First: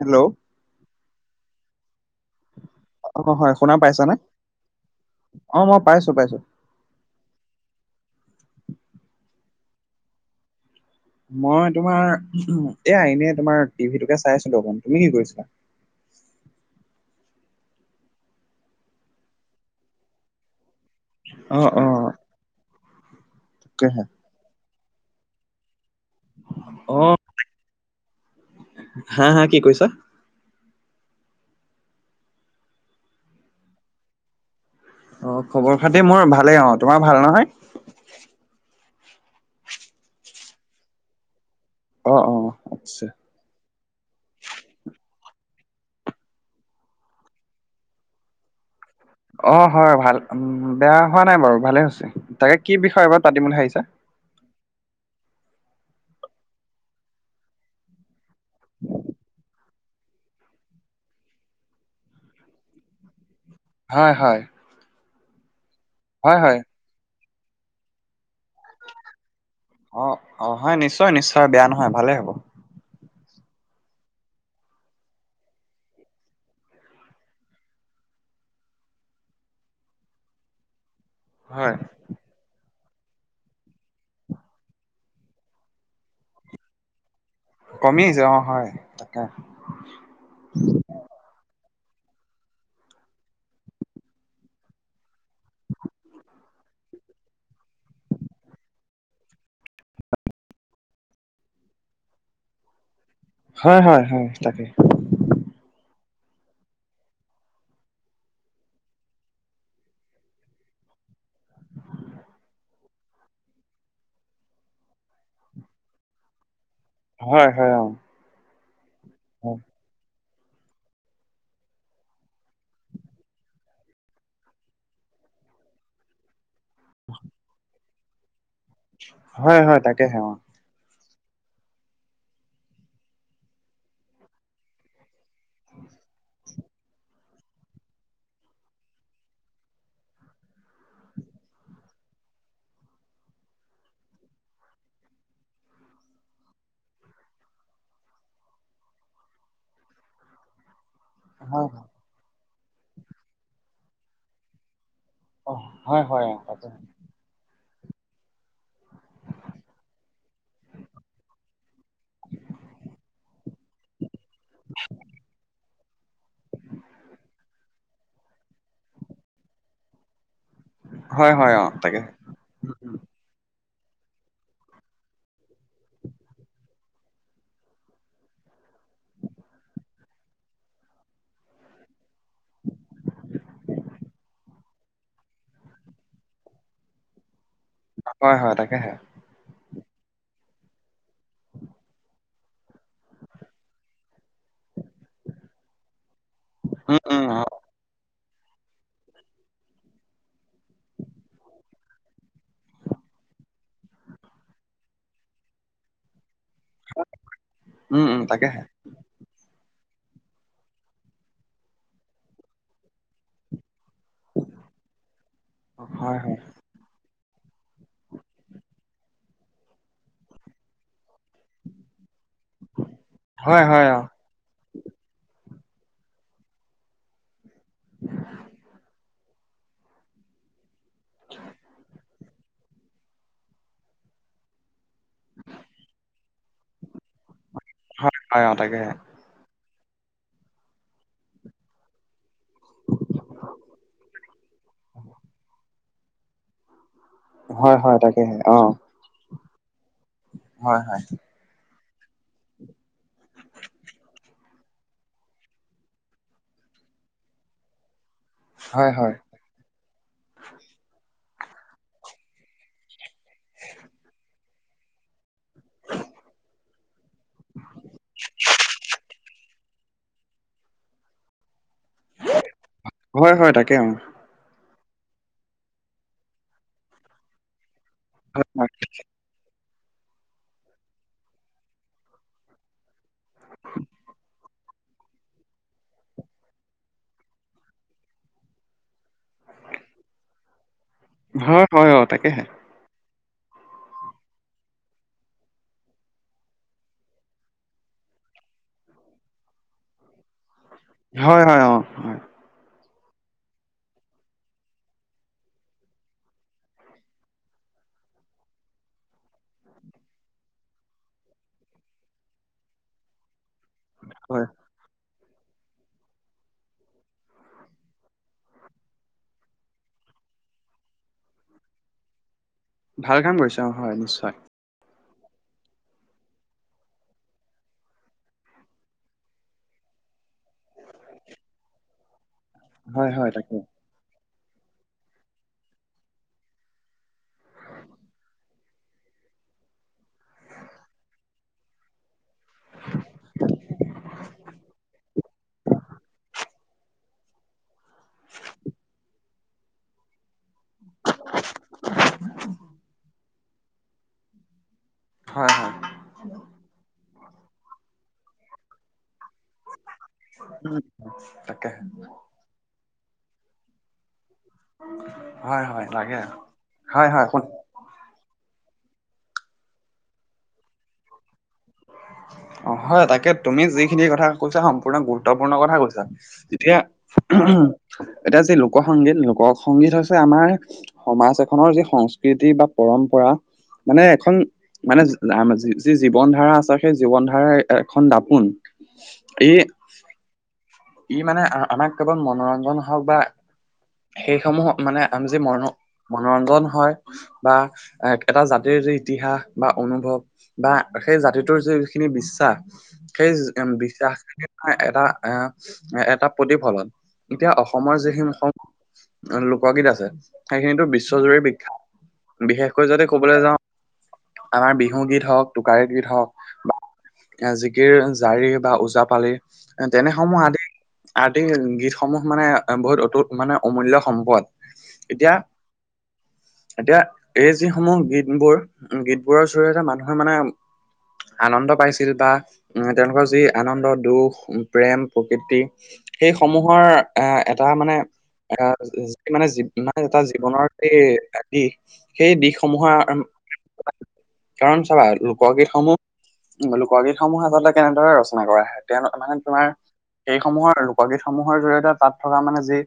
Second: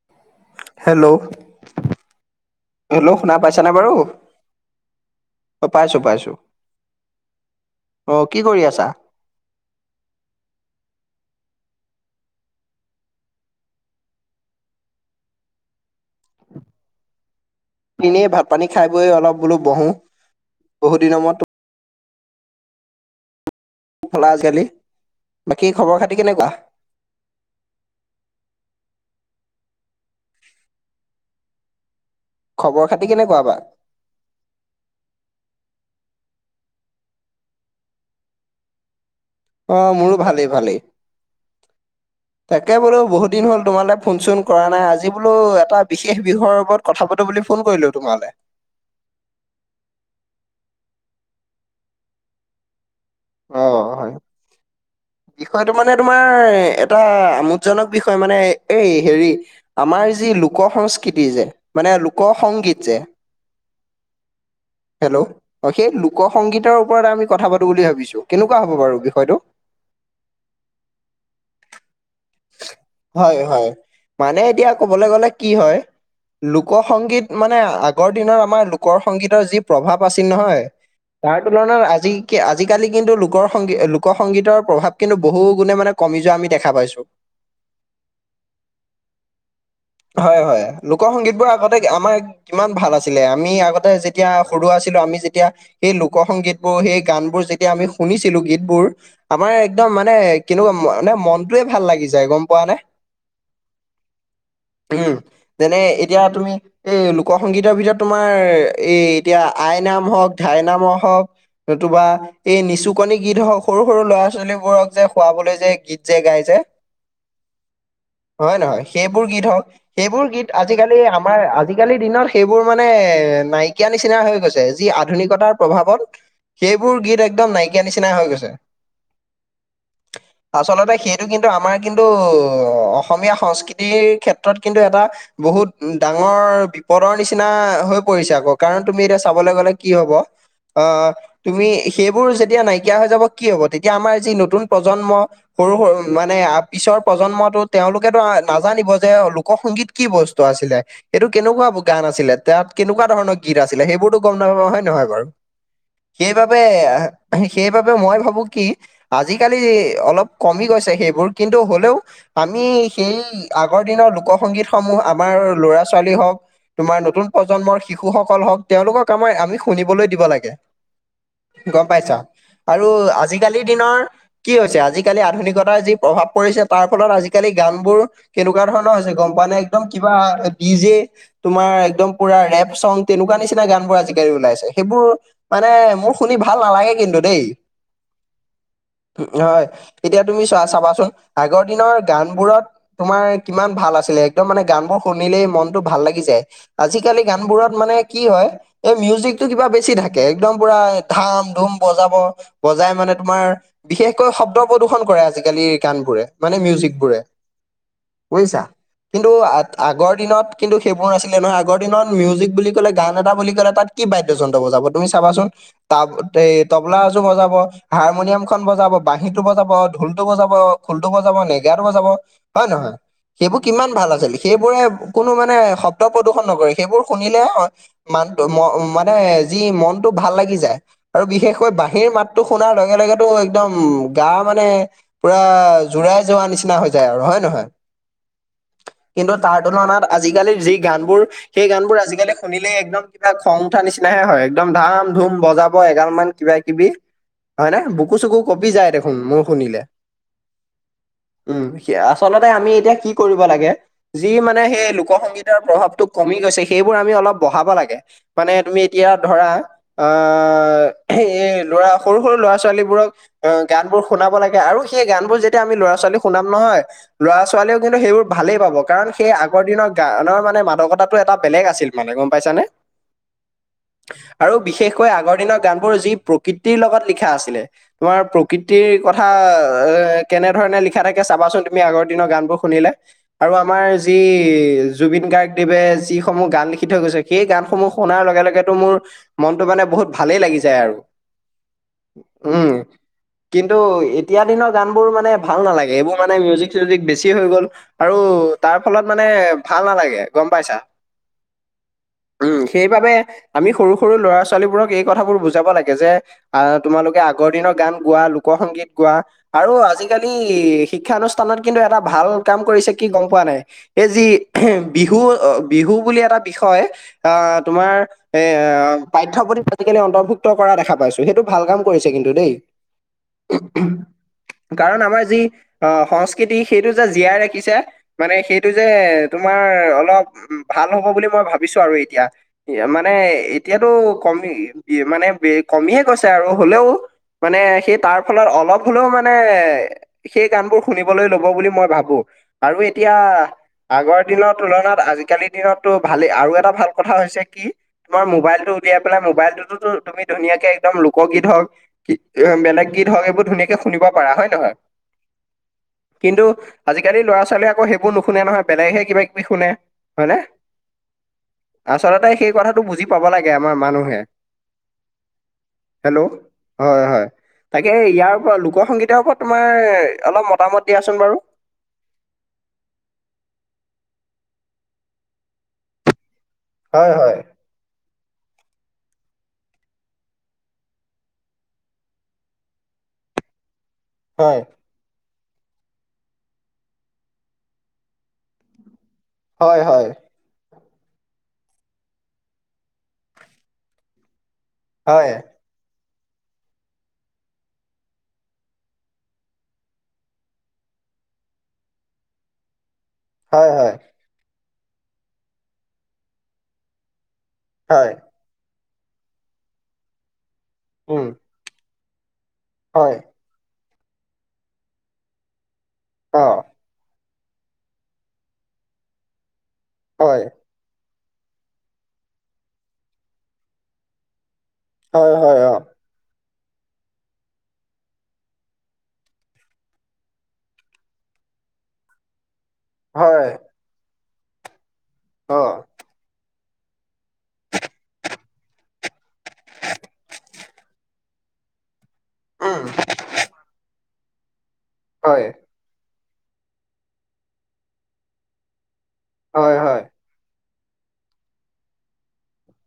Hello hello hello অ শুনা হয় পাইছ নে বাৰু পাইছানে? অ পাইছো পাইছো অ কি কৰি আছা? মই তোমাৰ এয়া এনেই তোমাৰ টিভিটোকে চাই আছিলো অকণ তুমি কি কৰিছা? এনেই ভাত পানী খাই বৈ অলপ বোলো বহো বহুত দিনৰ মূৰত তো অ অ তাকে হে হলা আজি কালি বাকী খবৰ খাতি কেনেকোৱা অ হা হা কি কৈছা খবৰ খাতি কেনেকোৱা বা অ খবৰ খাতি মোৰ ভালেই অ তোমাৰ ভাল নহয় অ মোৰো ভালেই ভালেই অ অ তাকে বোলো আচ্ছা। বহুত দিন হ'ল তোমালে ফোন চোন কৰা নাই আজি বোলো এটা বিশেষ বিষয়ৰ ওপৰত কথা পাতো বুলি ফোন কৰিলো তোমালে অ হয় ভাল উ বেয়া হোৱা নাই বাৰু ভালে হৈছে তাকে কি বিষয় ওপৰত অ হয় বিষয়টো মানে তোমাৰ এটা আমোদজনক বিষয় মানে এই হেৰি আমাৰ যি লোক সংস্কৃতি যে মানে লোক সংগীত যে হয়, হয়। হেল্ল' অ সেই লোক হয় হয় সংগীতৰ ওপৰত আমি কথা পাতোঁ বুলি ভাবিছোঁ কেনেকুৱা হ'ব বাৰু বিষয়টো। অ, অ হয়, নিশ্চয় নিশ্চয় বেয়া নহয়, ভালেই হ'ব। হয়, হয় মানে এতিয়া কবলৈ গ'লে কি হয়। লোক সংগীত মানে আগৰ দিনৰ আমাৰ লোক সংগীতৰ যি প্ৰভাৱ আছিল নহয় তাৰ হয় তুলনাত আজি কি আজিকালি কিন্তু লোকৰ সংগী লোকৰ সংগীতৰ প্ৰভাৱ কিন্তু বহু গুণে মানে কমি যোৱা আমি দেখা পাইছো কমি আহিছে অ হয় তাকে। হয় হয় লোক সংগীত বোৰ আগতে আমাৰ। কিমান ভাল আছিলে আমি আগতে যেতিয়া সৰু আছিলো আমি তেতিয়া। সেই লোক সংগীতবোৰ সেই গান বোৰ যেতিয়া আমি শুনিছিলো গীতবোৰ। আমাৰ একদম মানে কেনেকুৱা মানে মনটোৱে ভাল লাগি যায় গম পোৱা নে। হয় হয় হয় তাকে। উম যেনে এতিয়া তুমি। এ লোক সংগীতৰ ভিতৰত তোমাৰ এই এতিয়া আই নাম হওক ধাই নামৰ হওক। নতুবা। এই নিচুকনি গীত হওক সৰু সৰু ল'ৰা ছোৱালীবোৰক যে শুৱাবলৈ যে গীত যে গাই যে। হয়, হয় অ। হয়ে, নহয় সেইবোৰ গীত হয় সওক। সেইবোৰ গীত আজিকালি আমাৰ আজিকালিৰ দিনত সেইবোৰ মানে নাইকিয় নিচিনা হৈ গৈছে। যি আধুনিকতাৰ প্ৰভাৱত সেইবোৰ গীত একদম নাইকিয়ীয়া নিচিনা হৈ গৈছে। হয়, হয়, তাকে সেৱা। আচলতে সেইটো কিন্তু আমাৰ কিন্তু অসমীয়া সংস্কৃতিৰ ক্ষেত্ৰত কিন্তু এটা। বহুত ডাঙৰ বিপদৰ নিচিনা হৈ পৰিছে আকৌ কাৰণ তুমি এতিয়া চাবলৈ গলে কি হব। আহ তুমি সেইবোৰ যেতিয়া নাইকিয়া হৈ যাব। কি হব, তেতিয়া আমাৰ যি নতুন প্ৰজন্ম। সৰু সৰু মানে আ। পিছৰ প্ৰজন্মতো তেওঁলোকেতো নাজানিব যে লোকসংগীত কি বস্তু আছিলে। এইেইটো হয় কেনেকুৱা গান আছিলে তাত কেনেকুৱা ধৰণৰ গীত আছিলে সেইবোৰতো গম নাপাওঁ হয় নহয় বাৰু অ হয় হয় অ সেইবাবে, তাকে সেইবাবে মই ভাবো কি আজিকালি অলপ কমি গৈছে সেইবোৰ। কিন্তু হ'লেও আমি সেই আগৰ দিনৰ লোক সংগীতসমূহ আমাৰ ল'ৰা ছোৱালী হওক, তোমাৰ নতুন প্ৰজন্মৰ শিশুসকল হওক তেওঁলোকক আমাৰ আমি শুনিবলৈ দিব লাগে। হয় হয় অ গম তাকেহে পাইছা। আৰু উম, আজিকালিৰ দিনৰ কি হৈছে। আজিকালি আধুনিকতাৰ যি প্ৰভাৱ, কৰিছে তাৰ ফলত আজিকালি গান বোৰ কেনেকুৱা ধৰণৰ হৈছে গম পানে একদম কিবা ডিজে। তোমাৰ একদম পুৰা ৰেপ চং তেনেকুৱা নিচিনা গান বোৰ আজিকালি ওলাইছে সেইবোৰ। মানে মোৰ শুনি ভাল নালাগে কিন্তু দেই। হয়, হয় তাকেহে। হয়, এতিয়া তুমি চোৱা চাবাচোন। আগৰ দিনৰ গান বোৰত তোমাৰ কিমান ভাল আছিলে। একদম মানে গান বোৰ শুনিলেই মনতটো ভাল লাগে। যায় উম আজিকালি উম অ গানবোৰত মানে। কি হয়, এই মিউজিকতটো কিবা বেছি থাকে একদম পুৰা ধাম ধুম বজাব। বজাই মানে তোমাৰ বিশেষকৈ শব্দ প্ৰদূষন কৰে আজিকালিৰ গানবোৰে। মানে মিউজিক বোৰে উম উম তাকেহে বুজিছা। কিন্তু আগৰ দিনত কিন্তু সেইবোৰ নাছিলে নহয় আগৰ দিনত মিউজিক বুলি ক'লে গান এটা বুলি ক'লে তাত। কি বাদ্যযন্ত্ৰ বজাব তুমি চাবাচোন তাৰ হয় হয় এই, তবলা এযোৰ বজাব হাৰমনিয়াম খন বজাব বাঁহীটো বজাব ঢোলটো বজাব। ঢোলটো বজাব নেগেৰাটো বজাব হয় নহয় সেইবোৰ হয় হয় কিমান অ ভাল আছিল সেইবোৰে। কোনো মানে শব্দ প্ৰদূষন নকৰে সেইবোৰ শুনিলে হয়। মানটো ম মানে যি মনটো ভাল লাগি যায়। আৰু বিশেষকৈ বাঁহীৰ মাতটো শুনাৰ লগে লগেতো একদম গা মানে পুৰা এই যোৱা নিচিনা হৈ যায় আৰু হয় নহয় হয় হয় অ তাকেহে কিন্তু তাৰ তুলনাত আজিকালি যি গানবোৰ সেই গান বোৰ আজিকালি শুনিলেই একদম কিবা খং উঠা নিচিনাহে হয়, একদম ধাম ধুম বজাব এগাল মান। কিবা কিবি হয় নে বুকু চুকু কপি যায় দেখোন মোৰ শুনিলে। হয়, হয়। উম আচলতে আমি এতিয়া কি কৰিব লাগে। যি মানে সেই লোকসংগীতৰ প্ৰভাৱটো কমি গৈছে সেইবোৰ আমি অলপ বঢ়াব লাগে। মানে তুমি হয় এতিয়া হয় ধৰা আহ এই ল'ৰা সৰু সৰু ল'ৰা ছোৱালীবোৰক। অ গান বোৰ শুনাব লাগে আৰু সেই গান বোৰ যেতিয়া আমি ল'ৰা ছোৱালী শুনাম নহয়। ল'ৰা ছোৱালীয়েও কিন্তু সেইবোৰ ভালেই পাব কাৰণ সেই আগৰ দিনৰ গানৰ মানে মাদকতাটো এটা বেলেগ আছিল। মানে গম পাইছানে? হয় হয় তাকে আৰু বিশেষকৈ আগৰ দিনৰ গান বোৰ যি প্ৰকৃতিৰ লগত লিখা আছিলে তোমাৰ অ প্ৰকৃতিৰ। কথা কেনেধৰণে লিখা থাকে চাবাচোন তুমি আগৰ দিনৰ গান বোৰ শুনিলে আৰু আমাৰ যি জুবিন গাৰ্গদেৱে যিসমূহ গান লিখি থৈ গৈছে সেই গানসমূহ শুনাৰ লগে লগেতো মোৰ মনটো মানে বহুত ভালেই লাগি যায় আৰু হয় হয় হয়, অ তাকেহে উম কিন্তু এতিয়া দিনৰ গান বোৰ মানে ভাল নালাগে এইবোৰ মানে মিউজিক চিউজিক বেছি হৈ গ'ল। আৰু তাৰ ফলত মানে ভাল নালাগে গম পাইছা। হয় হয় অ হয় উম সেইবাবে আমি সৰু সৰু ল'ৰা ছোৱালীবোৰক এই কথাবোৰ বুজাব লাগে যে আ তোমালোকে আগৰ দিনৰ গান গোৱা লোক সংগীত গোৱা আৰু আজিকালি শিক্ষানুষ্ঠানত কিন্তু এটা ভাল কাম কৰিছে কি গম পোৱা নাই? এই যি হয় বিহু বিহু বুলি এটা বিষয় আ তোমাৰ এ পাঠ্যপুথিত আজিকালি অন্তৰ্ভুক্ত কৰা দেখা পাইছো সেইটো ভাল কাম কৰিছে কিন্তু দেই। ভাল কাম কৰিছে অ হয় নিশ্চয়। কাৰণ আমাৰ যি আ সংস্কৃতি সেইটো যে জীয়াই ৰাখিছে। মানে সেইটো যে তোমাৰ অলপ ভাল হ'ব বুলি মই ভাবিছো আৰু এতিয়া হয় মানে হয় তাকে এতিয়াতো কমি মানে বে কমিহে গৈছে আৰু হলেও মানে সেই তাৰ ফলত অলপ হ'লেও মানে সেই গান বোৰ শুনিবলৈ লব বুলি মই ভাবো আৰু এতিয়া আগৰ দিনৰ তুলনাত আজিকালিৰ দিনতটো ভালেই আৰু এটা ভাল কথা হৈছে কি তোমাৰ মবাইলটো উলাই পেলাই মোবাইলটোতো তুমি ধুনীয়া কে একদম লোকগীত হওক বেলেগ গীত হওক এইবোৰ ধুনীয়াকে শুনিব পাৰা হয় নহয়। হয় হয় কিন্তু আজিকালি ল'ৰা ছোৱালীয়ে আকৌ সেইবোৰ নুশুনে নহয় বেলেগহে কিবা কিবি শুনে হয়নে, উম তাকেহে আচলতে সেই কথাটো বুজি পাব লাগে আমাৰ মানুহে হয় হয় লাগে, হেল্ল' হয় হয় তাকে ইয়াৰ ওপৰত লোকসংগীতৰ ওপৰত তোমাৰ অলপ মতামত দিয়াচোন বাৰু অ হয় তাকে তুমি যিখিনি কথা কৈছা সম্পূৰ্ণ গুৰুত্বপূৰ্ণ কথা কৈছা এতিয়া, হয় হয় এতিয়া যি লোক সংগীত লোক সংগীত হৈছে আমাৰ সমাজ এখনৰ যি সংস্কৃতি বা পৰম্পৰা মানে এখন হয় মানে যি জীৱন ধাৰা আছে সেই জীৱন ধাৰা এখন দাপোন ই হয় হয় ই মানে আমাক কেৱল মনোৰঞ্জন হওক বা সেইসমূহ মানে আমি হয় যে মনো মনোৰঞ্জন হয় বা এ এটা জাতিৰ যি ইতিহাস বা অনুভৱ বা সেই জাতিটোৰ যিখিনি বিশ্বাস সেই হয় হয় বিশ্বাস এটা এটা প্ৰতিফলন এতিয়া অসমৰ হয় যিখিনি অসম লোকগীত আছে সেইখিনিতো উম বিশ্বজুৰি বিখ্যাত৷ বিশেষকৈ যদি হয় ক'বলৈ যাওঁ আমাৰ বিহু গীত হওক টোকাৰি গীত হওক অ বা জিকিৰ জাৰি বা ওজা পালি তেনে সমূহ হয় আদি-আদি গীতসমূহ মানে বহুত অতু মানে অমূল্য সম্পদ৷ এতিয়া হয় হয় অ এতিয়া এই যিসমূহ গীতবোৰ গীতবোৰৰ জৰিয়তে মানুহে মানে আনন্দ পাইছিল বা তেওঁলোকৰ যি হয় আনন্দ দুখ, প্ৰেম, প্ৰকৃতি অ সেই সমূহৰ এ এটা মানে এয়া মানে মানে এটা জীৱনৰ সেই দিশ সেই উম দিশসমূহৰ [unintelligible] কাৰণ চাবা হয় লোকগীতসমূহ লোকগীতসমূহ আচলতে কেনেদৰে ৰচনা কৰা হয় তেওঁ মানে তোমাৰ হয় হয় সেই সমূহৰ লোকগীতসমূহৰ জৰিয়তে তাত থকা মানে যি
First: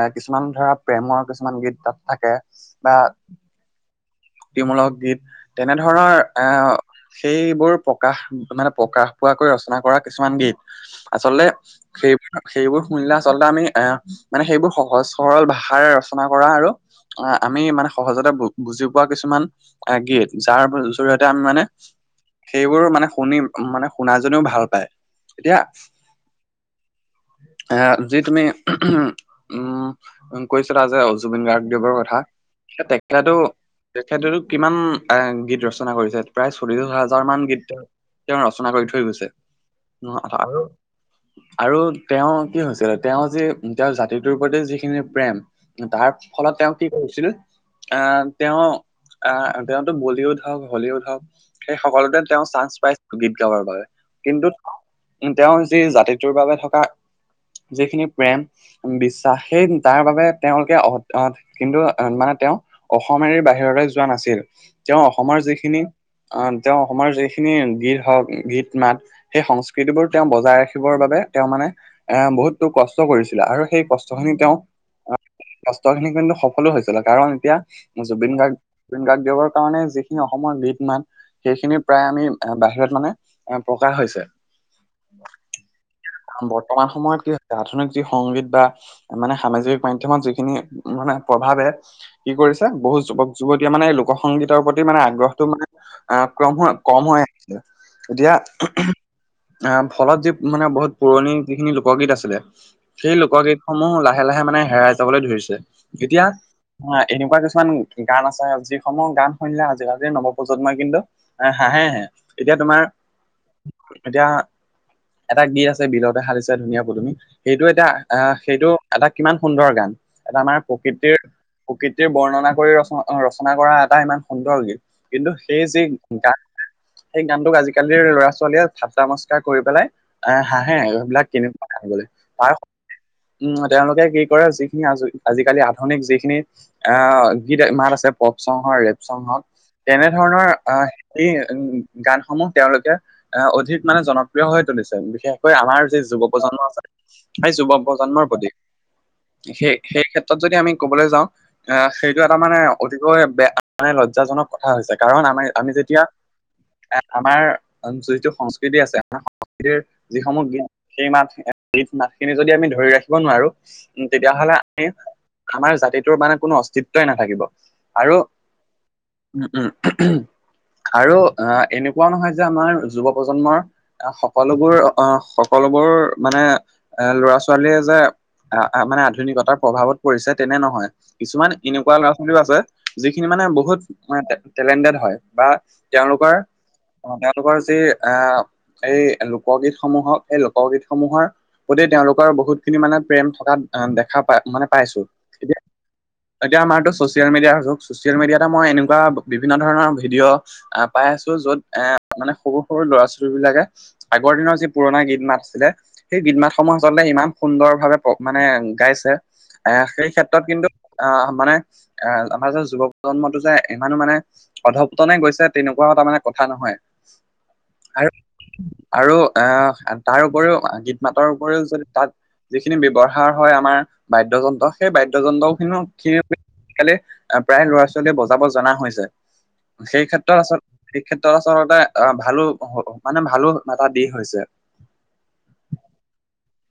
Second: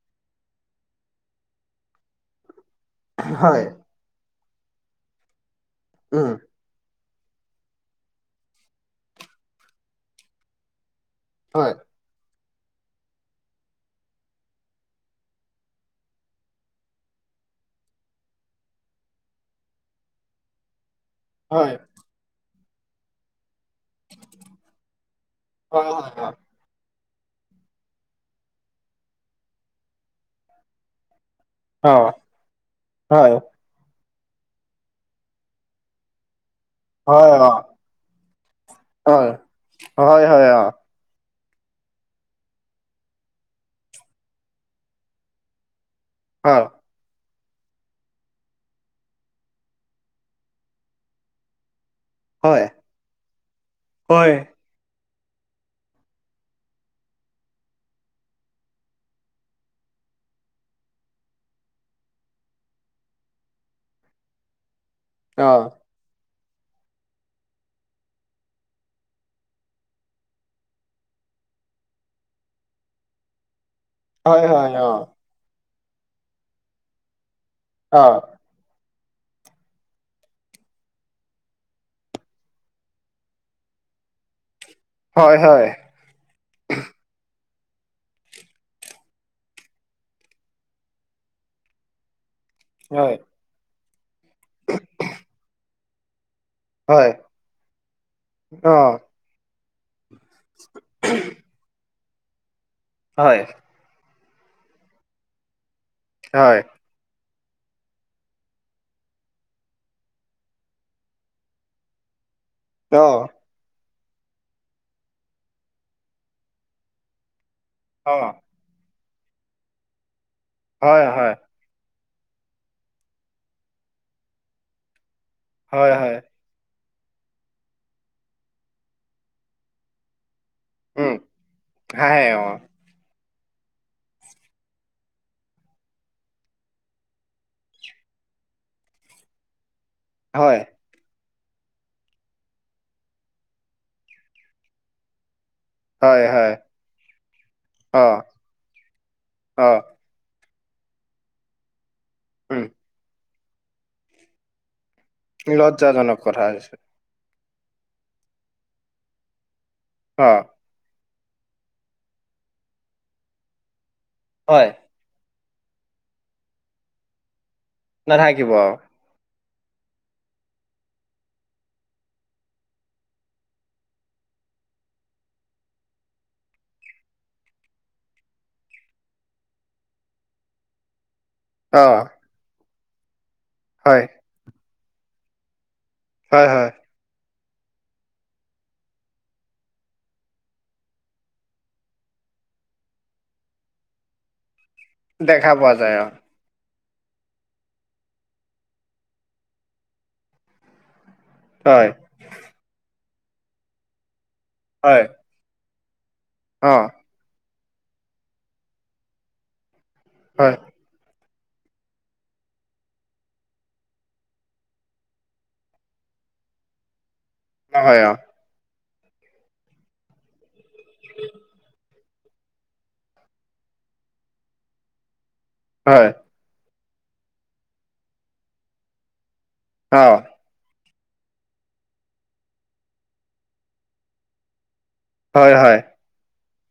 এ কিছুমান ধৰা প্ৰেমৰ কিছুমান গীত তাত থাকে বা হয় মূলক গীত তেনেধৰণৰ উম এ সেইবোৰ প্ৰকাশ মানে প্ৰকাশ পোৱাকৈ ৰচনা কৰা কিছুমান গীত৷ আচলতে হয় সেইবোৰ-সেইবোৰ শুনিলে আচলতে আমি এ মানে সেইবোৰ সহজ সৰল ভাষাৰে ৰচনা কৰা আৰু অ আমি মানে সহজতে বুজি পোৱা কিছুমান গীত যাৰ জৰিয়তে আমি মানে হয় সেইবোৰ মানে শুনিম মানে শুনাজনীও ভাল পায় এতিয়া হয় হয় এ যি তুমি উম কৈছিলা যে জুবিন গাৰ্গ দেৱৰ অ অ কথা হয়, তেখেতেও তেখেতেটো কিমান এ গীত ৰচনা কৰিছে৷ প্ৰায় চল্লিশ হাজাৰ হয়, মান অ, গীত তেওঁ-তেওঁ ৰচনা কৰি থৈ গৈছে হয়, ন হয়, হয়, অ, আৰু আৰু তেওঁ কি হৈছিল তেওঁ যি তেওঁৰ জাতিটোৰ প্ৰতি যিখিনি প্ৰেম তাৰ ফলত তেওঁ কি কৰিছিল আহ তেওঁ আহ তেওঁতো বলিউড হওক হলিউড হওক সেই সকলোতে তেওঁ হয়, চান্স পাইছিল গীত গাবৰ বাবে হয়, কিন্তু উ তেওঁ জাতিটোৰ বাবে থকা যিখিনি প্ৰেম বিশ্বাস সেই তাৰ বাবে তেওঁলোকে আহ [unintelligible] কিন্তু মানে তেওঁ অসম এৰি বাহিৰলৈ যোৱা নাছিল তেওঁ অসমৰ হয়, অ, যিখিনি আহ তেওঁ অসমৰ যিখিনি গীত হওক গীত মাত সেই সংস্কৃতি বোৰ তেওঁ বজাই ৰাখি ৰাখিবৰ বাবে তেওঁ মানে এ বহুতো কষ্ট কৰিছিলে আৰু সেই কষ্ট খিনি হয়, তেওঁ হয়, অ, আহ কষ্ট খিনি কিন্তু সফলো হৈছিলে কাৰণ অ, এতিয়া জুবিন গাৰ্গ জুবিন গাৰ্গ দেৱৰ কাৰণে যিখিনি অসমৰ গীত মাত সেইখিনি প্ৰায় আমি বাহিৰত মানে এ প্ৰকাশ হৈছে৷ হয়-হয় বৰ্তমান সময়ত কি আধুনিক যি সংগীত বা মানে সামাজিক মাধ্যমত যিখিনি মানে প্ৰভাৱে কি কৰিছে বহুত হয়, যুৱক যুৱতীয়ে মানে এই লোকসংগীতৰ প্ৰতি মানে আগ্ৰহটো মানে আহ ক্ৰম হৈ কম হয়, হৈ আছে এতিয়া অ, আহ ফলত যি মানে বহুত পুৰণি যিখিনি লোকগীত আছিলে সেই হয়, লোকগীত সমূহ লাহে-লাহে মানে হেৰাই যাবলৈ ধৰিছে এতিয়া হয়, হা এনেকুৱা কিছুমান গান আছে যিসমূহ গান শুনিলে আজিকালি নৱপ্ৰজন্মই কিন্তু হাঁহেহে এতিয়া তোমাৰ অ, এতিয়া এটা গীত আছে বিলতে সালিছে ধুনীয়া পুদুমি সেইটো এতিয়া অ, আহ সেইটো এটা কিমান সুন্দৰ গান এটা মানে হয়, প্ৰকৃতিৰ হয়, প্ৰকৃতিৰ বৰ্ণনা কৰি ৰচনা-ৰচনা কৰা এটা ইমান সুন্দৰ গীত কিন্তু সেই যি হয়, হয়, গান সেই গানটোক আজিকালিৰ ল'ৰা ছোৱালীয়ে ঠাট্টা মষ্কৰা কৰি পেলাই আহ হাঁহে উম, সেইবিলাক কেনেকুৱা কথা বুলি৷ হাঁহে অ, উম তেওঁলোকে কি কৰে, যিখিনি আজি আজি-কালি আধুনিক যিখিনি অ গীত মাত আছে পপচং হক, ৰেপচং হক তেনেধৰণৰ হয়, আ এই উন গানসমূহ তেওঁলোকে এ অধিক মানে জনপ্ৰিয় হৈ তুলিছে। বিশেষকৈ আমাৰ যুৱ হয়, হয়, প্ৰজন্ম আছে, সেই যুৱ অ, প্ৰজন্মৰ প্ৰতি অ, সেই সেই ক্ষে যদি আমি কবলৈ যাওঁ এ সেইটো এটা মানে উম, অতিকৈ বেয়া মানে লজ্জাজনক কথা হৈছে কাৰণ আমাৰ আমি যেতিয়া লজ্জাজনক কথা হৈছে, আমাৰ যিটো সংস্কৃতি আছে আমাৰ সংস্কৃতিৰ অ, যিসমূহ গীত সেই মাত গীত মাতখিনি যদি আমি ধৰি ৰাখিব নোৱাৰো তেতিয়াাহ'লে হয়, আমি আমাৰ জাতিটোৰ মানে কোনো অস্তিত্বই নাথাকিব। আৰু নাথাকিব। উম, উম। [unintelligible] আৰু আ এনেকুৱাও নহয় যে আমাৰ যুৱ প্ৰজন্মৰ সক সকলোবোৰ অ সকলোবোৰ মানে এ ল'ৰা-ছোৱালীয়ে যে আ আ মানে আধুনিকতাৰ প্ৰভাৱত পৰিছে তেনে নহয়, কিছুমান অ, এনেকুৱা ল'ৰা- ছোৱালীও আছে, যিখিনি মানে বহুত হয়, তোমাৰ টে টেলেণ্টেড হয় বা তেওঁলোকৰ, হয়, হয়, অ তেওঁলোকৰ যি আ এই লোকগীতসমূহক এই লোকগীতসমূহৰ প্ৰতি তেওঁলোকৰ বহুতখিনি মানে প্ৰেম থকা আ দেখা পাই মানে পাইছো। দেখা পোৱা যায় অ। এতিয়া আমাৰতো চচিয়েল মিডিয়াৰ যুগ, চচিয়েল মিডিয়াতে মই এনেকুৱা বিভিন্ন ধৰণৰ ভিডিঅ' আ পাই আছো য'ত হয়, এ মানে সৰু সৰু ল'ৰা- ছোৱালীবিলাকে আগৰ দিনৰ যি পুৰণা হয়, গীত-মাত আছিলে, সেই অ, গীত-মাতসমূহ আচলতে ইমান সুন্দৰভাৱে প্ৰ মানে গাইছে, এ সেই ক্ষেত্ৰত হয়, কিন্তু অ মানে এ আমাৰ যে যুৱ প্ৰজন্মটো যে ইমানো মানে অধপতনে গৈছে তেনেকুৱাও তাৰমানে কথা নহয়। নহয় আৰু অ, আৰু আ তাৰ উপৰিও গীত-মাতৰ উপৰিও যদি তাত যিখিনি ব্যৱহাৰ হয় আমাৰ বাদ্যযন্ত্ৰ, সেই বাদ্যযন্ত্ৰ খিনিও হয়, খিনি আজি-কালি প্ৰায় ল'ৰা-ছোৱালীয়ে বজাব জনা হৈছে। অ, সেই ক্ষেত্ৰত আচল এই ক্ষেত্ৰত আচলতে অ ভালো মানে ভালো এটা দিশ হৈছে। হয়, হয়।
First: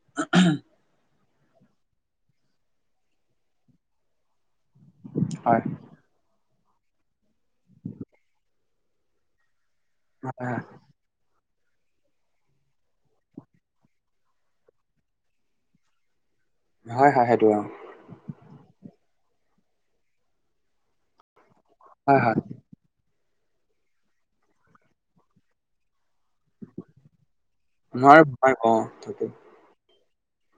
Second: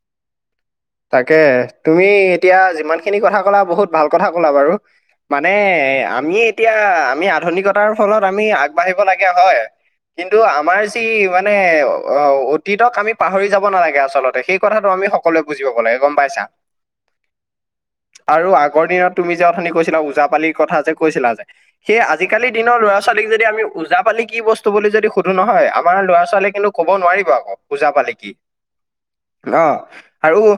[unintelligible] তাকে, তুমি এতিয়া যিমানখিনি কথা ক'লা বহুত ভাল কথা ক'লা বাৰু। মানে হয় আমি এতিয়া আমি আধুনিকতাৰ ফলত আমি আগবাঢ়িব লাগে হয়। কিন্তু হয় আমাৰ টি মানে অ অতীতক আমি পাহৰি যাব নালাগে আচলতে। সেই কথাটো আমি সকলোৱে বুজি পাব লাগে, গম পাইছা? হয় হয় সেইটো অ। আৰু আগৰ দিনত তুমি যে অথনি কৈছিলা ওজাপালিৰ কথা যে কৈছিলা যে। সেই হয় হয় আজি-কালি দিনৰ ল'ৰা-ছোৱালীক যদি আমি ওজাপালি কি বস্তু বুলি যদি সুধো নহয় আমাৰ ল'ৰা-ছোৱালীক কিন্তু ক'ব নোৱাৰিব আকৌ ওজা পালি নোৱাৰো কি, নোৱাৰো অ আৰু